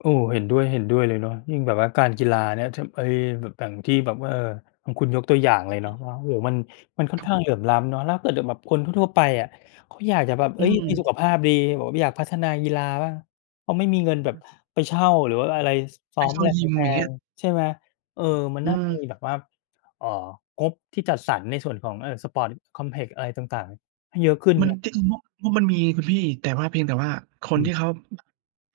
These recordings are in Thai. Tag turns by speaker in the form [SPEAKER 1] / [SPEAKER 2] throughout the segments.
[SPEAKER 1] โอ้ เห็นด้วย เห็นด้วยเลยเนาะ ยิ่งแบบว่าการกีฬานะ ท ไอ้ แบบอย่างที่แบบว่า เออ ของคุณยกตัวอย่างเลย
[SPEAKER 2] อ
[SPEAKER 1] เนาะ
[SPEAKER 2] ืม
[SPEAKER 1] ว่า โอ้โฮ มัน มันค่อ
[SPEAKER 2] ค
[SPEAKER 1] น
[SPEAKER 2] รับ
[SPEAKER 1] ข้า
[SPEAKER 2] ผ
[SPEAKER 1] ง
[SPEAKER 2] ม
[SPEAKER 1] เหลื่อมล้ำเนาะ แล้วถ้าเกิดอย่างแบบคนทั่ว ๆ ไปอะเขาอยากจะแบบ
[SPEAKER 2] อ
[SPEAKER 1] เ
[SPEAKER 2] ื
[SPEAKER 1] ฮ้ย มีสุ
[SPEAKER 2] ม
[SPEAKER 1] ขภาพดี แบบว่าอยากพัฒนากีฬาบ้าง เขาไม่มีเงินแ
[SPEAKER 2] อ
[SPEAKER 1] บบ
[SPEAKER 2] า
[SPEAKER 1] ไปเช่า หรือว่าอะไร ซ ซ
[SPEAKER 2] ไป
[SPEAKER 1] ้อม
[SPEAKER 2] เข้
[SPEAKER 1] อ
[SPEAKER 2] า
[SPEAKER 1] ะไร
[SPEAKER 2] ยิม
[SPEAKER 1] แพ
[SPEAKER 2] อย่างเงี้
[SPEAKER 1] ง
[SPEAKER 2] ย
[SPEAKER 1] ๆ ใช่ไหม เออ มัน
[SPEAKER 2] อื
[SPEAKER 1] น่าจะมี
[SPEAKER 2] ม
[SPEAKER 1] แบบว่า เอ่อ งบที่จัดสรรในส่วนของ เอ่อ sport complex อะไรต่าง ๆ ให้เยอะขึ้น
[SPEAKER 2] มั
[SPEAKER 1] เน
[SPEAKER 2] น
[SPEAKER 1] าะ
[SPEAKER 2] เป็นงบ งบมันมีคุณพี่ แต่ว่า เพียงแต่ว่าค
[SPEAKER 1] อ
[SPEAKER 2] นท
[SPEAKER 1] ื
[SPEAKER 2] ี
[SPEAKER 1] ม
[SPEAKER 2] ่เขา อ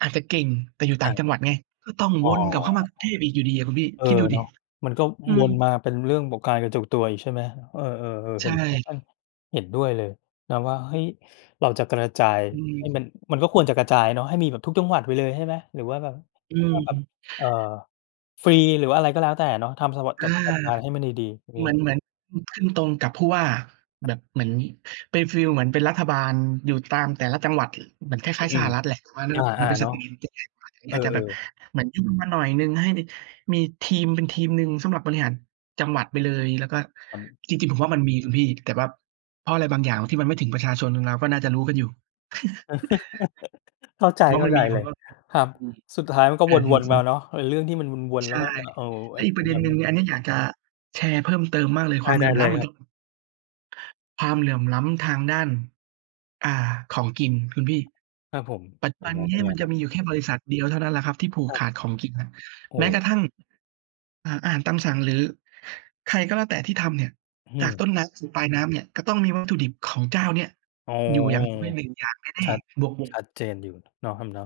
[SPEAKER 2] อาจจะเก่ง แต่อยู่ต
[SPEAKER 1] อ
[SPEAKER 2] ่า
[SPEAKER 1] า
[SPEAKER 2] งจังหวัดไง ก็ต้อง
[SPEAKER 1] อ๋อ
[SPEAKER 2] วนกลับเข้ามากรุงเทพอีกอยู่ดีอะคุณพี่
[SPEAKER 1] เออ
[SPEAKER 2] คิดดู
[SPEAKER 1] เ
[SPEAKER 2] ส
[SPEAKER 1] น
[SPEAKER 2] ิ
[SPEAKER 1] าะ มันก็
[SPEAKER 2] อ
[SPEAKER 1] อ
[SPEAKER 2] ื
[SPEAKER 1] ว
[SPEAKER 2] ม
[SPEAKER 1] นมาเป็นเรื่องบอก การกระจุกตัวอีก ใช่ไหม เออ ๆ
[SPEAKER 2] ใ
[SPEAKER 1] ๆ
[SPEAKER 2] ช
[SPEAKER 1] เห็นด้วย อ
[SPEAKER 2] ่
[SPEAKER 1] า เห็นด้วยเลยนะว่า เฮ้ย เราจะกระจาย
[SPEAKER 2] อื
[SPEAKER 1] ให
[SPEAKER 2] ม
[SPEAKER 1] ้มัน มันก็ควรจะกระจายเนาะให้มีทุกจังหวัดไปเลย ใช่ไหม หรือว่าแบบ
[SPEAKER 2] อ
[SPEAKER 1] ก็
[SPEAKER 2] ื
[SPEAKER 1] ต้องแบบ
[SPEAKER 2] ม
[SPEAKER 1] เอ่อ ฟรี หรือว่าอะไรก็แล้วแต่เนาะ ทำสวัส
[SPEAKER 2] อ
[SPEAKER 1] จ
[SPEAKER 2] า
[SPEAKER 1] จัดการให้มันดี ๆ อือฮ
[SPEAKER 2] เหมือ
[SPEAKER 1] ึ
[SPEAKER 2] น เหมือน อ ขึ้นตรงกับผู้ว่า
[SPEAKER 1] ครับ
[SPEAKER 2] แบบเหมือน เป็นฟีลเหมือนเป็นรัฐบาล อยู่ตามแต่ละจังหวัด เหมือนคล
[SPEAKER 1] อื
[SPEAKER 2] ้าย ๆ ส
[SPEAKER 1] ม
[SPEAKER 2] หรัฐแหละ แต่ว่าเรื
[SPEAKER 1] อ
[SPEAKER 2] ่องนี้มั
[SPEAKER 1] า
[SPEAKER 2] นเป็น
[SPEAKER 1] ๆ เ
[SPEAKER 2] ส
[SPEAKER 1] นา
[SPEAKER 2] เ
[SPEAKER 1] ะ
[SPEAKER 2] กลมันจะใหญ่กว่า ตรงนี
[SPEAKER 1] เ
[SPEAKER 2] ้
[SPEAKER 1] อ
[SPEAKER 2] อ
[SPEAKER 1] อ
[SPEAKER 2] าจจะแบบ
[SPEAKER 1] ๆ
[SPEAKER 2] เหมือนยุ่งขึ้นมาหน่อยหนึ่ง ให้มีทีมเป็นทีมหนึ่ง สำหรับบริหารจังหวัดไปเลย แล้วก็
[SPEAKER 1] ครับ
[SPEAKER 2] จริง ๆ ผมว่ามันมีคุณพี่ แต่ว่าเพราะอะไรบางอย่างที่มันไม่ถึงประชาชน เรา ๆ ก็น่าจะรู้กันอยู่
[SPEAKER 1] เข้าใจ
[SPEAKER 2] ผมว่า
[SPEAKER 1] เข้
[SPEAKER 2] มั
[SPEAKER 1] า
[SPEAKER 2] น
[SPEAKER 1] ใจ
[SPEAKER 2] มี เพ
[SPEAKER 1] เล
[SPEAKER 2] าว์
[SPEAKER 1] ย
[SPEAKER 2] เออร์ กีด
[SPEAKER 1] ค
[SPEAKER 2] ข
[SPEAKER 1] ร
[SPEAKER 2] ว
[SPEAKER 1] ั
[SPEAKER 2] า
[SPEAKER 1] บ
[SPEAKER 2] งอยู่
[SPEAKER 1] สุดท้ายมันก็
[SPEAKER 2] เออ อื
[SPEAKER 1] ว
[SPEAKER 2] อ
[SPEAKER 1] น ๆ มาเน
[SPEAKER 2] ฮึ
[SPEAKER 1] าะ ไอ้เรื่องที่มันวน
[SPEAKER 2] ใ
[SPEAKER 1] ๆ
[SPEAKER 2] ช
[SPEAKER 1] แล้
[SPEAKER 2] ่
[SPEAKER 1] วก็มา เอ่อ
[SPEAKER 2] แล
[SPEAKER 1] ไอ
[SPEAKER 2] ้ว
[SPEAKER 1] ้
[SPEAKER 2] อี
[SPEAKER 1] เ
[SPEAKER 2] ก
[SPEAKER 1] ป
[SPEAKER 2] ป
[SPEAKER 1] ็
[SPEAKER 2] ร
[SPEAKER 1] น
[SPEAKER 2] ะเด็
[SPEAKER 1] แบ
[SPEAKER 2] น
[SPEAKER 1] บ
[SPEAKER 2] หนึ
[SPEAKER 1] น
[SPEAKER 2] ่
[SPEAKER 1] ี
[SPEAKER 2] ง
[SPEAKER 1] ้
[SPEAKER 2] อันนี้อยากจะแชร์เพิ่มเติมมากเลย
[SPEAKER 1] ไ
[SPEAKER 2] ค
[SPEAKER 1] ด
[SPEAKER 2] วา
[SPEAKER 1] ้
[SPEAKER 2] มเหล
[SPEAKER 1] ได
[SPEAKER 2] ื่
[SPEAKER 1] ้
[SPEAKER 2] อมล
[SPEAKER 1] เล
[SPEAKER 2] ้ำเ
[SPEAKER 1] ย
[SPEAKER 2] หมือ
[SPEAKER 1] คร
[SPEAKER 2] น
[SPEAKER 1] ั
[SPEAKER 2] ท
[SPEAKER 1] บ
[SPEAKER 2] ความเหลื่อมล้ำทางด้าน อ่า ของกินคุณพี่
[SPEAKER 1] ครับผม
[SPEAKER 2] ปัจจ
[SPEAKER 1] เ
[SPEAKER 2] ุ
[SPEAKER 1] ป็
[SPEAKER 2] บ
[SPEAKER 1] น
[SPEAKER 2] ัน
[SPEAKER 1] ไง
[SPEAKER 2] น
[SPEAKER 1] เป
[SPEAKER 2] ี
[SPEAKER 1] ็
[SPEAKER 2] ้
[SPEAKER 1] นไง
[SPEAKER 2] มัน
[SPEAKER 1] ค
[SPEAKER 2] จ
[SPEAKER 1] รั
[SPEAKER 2] ะ
[SPEAKER 1] บ?
[SPEAKER 2] มีอยู่แค่บริษัทเดียวเท่านั้นแหละครับที่ผูก
[SPEAKER 1] ครั
[SPEAKER 2] ข
[SPEAKER 1] บ
[SPEAKER 2] าดของกินน่ะ
[SPEAKER 1] โอ
[SPEAKER 2] แม้กร
[SPEAKER 1] ้
[SPEAKER 2] ะทั่ง เอ่อ อาหารตามสั่ง หรือใครก็แล้วแต่ที่ทำเนี่ย
[SPEAKER 1] อื้อฮ
[SPEAKER 2] จ
[SPEAKER 1] ื
[SPEAKER 2] าก
[SPEAKER 1] อ
[SPEAKER 2] ต้นน้ำสู่ปลายน้ำเนี่ย ก็ต้องมี วัตถุดิบของเจ้าเนี้ย
[SPEAKER 1] อ๋อ
[SPEAKER 2] อยู่อย่างน้อย 1
[SPEAKER 1] ๆ
[SPEAKER 2] อย่างแน
[SPEAKER 1] ช
[SPEAKER 2] ่
[SPEAKER 1] ัด
[SPEAKER 2] ๆ บวกบว
[SPEAKER 1] ช
[SPEAKER 2] ก
[SPEAKER 1] ัดเจนอยู่เนาะครับเนาะ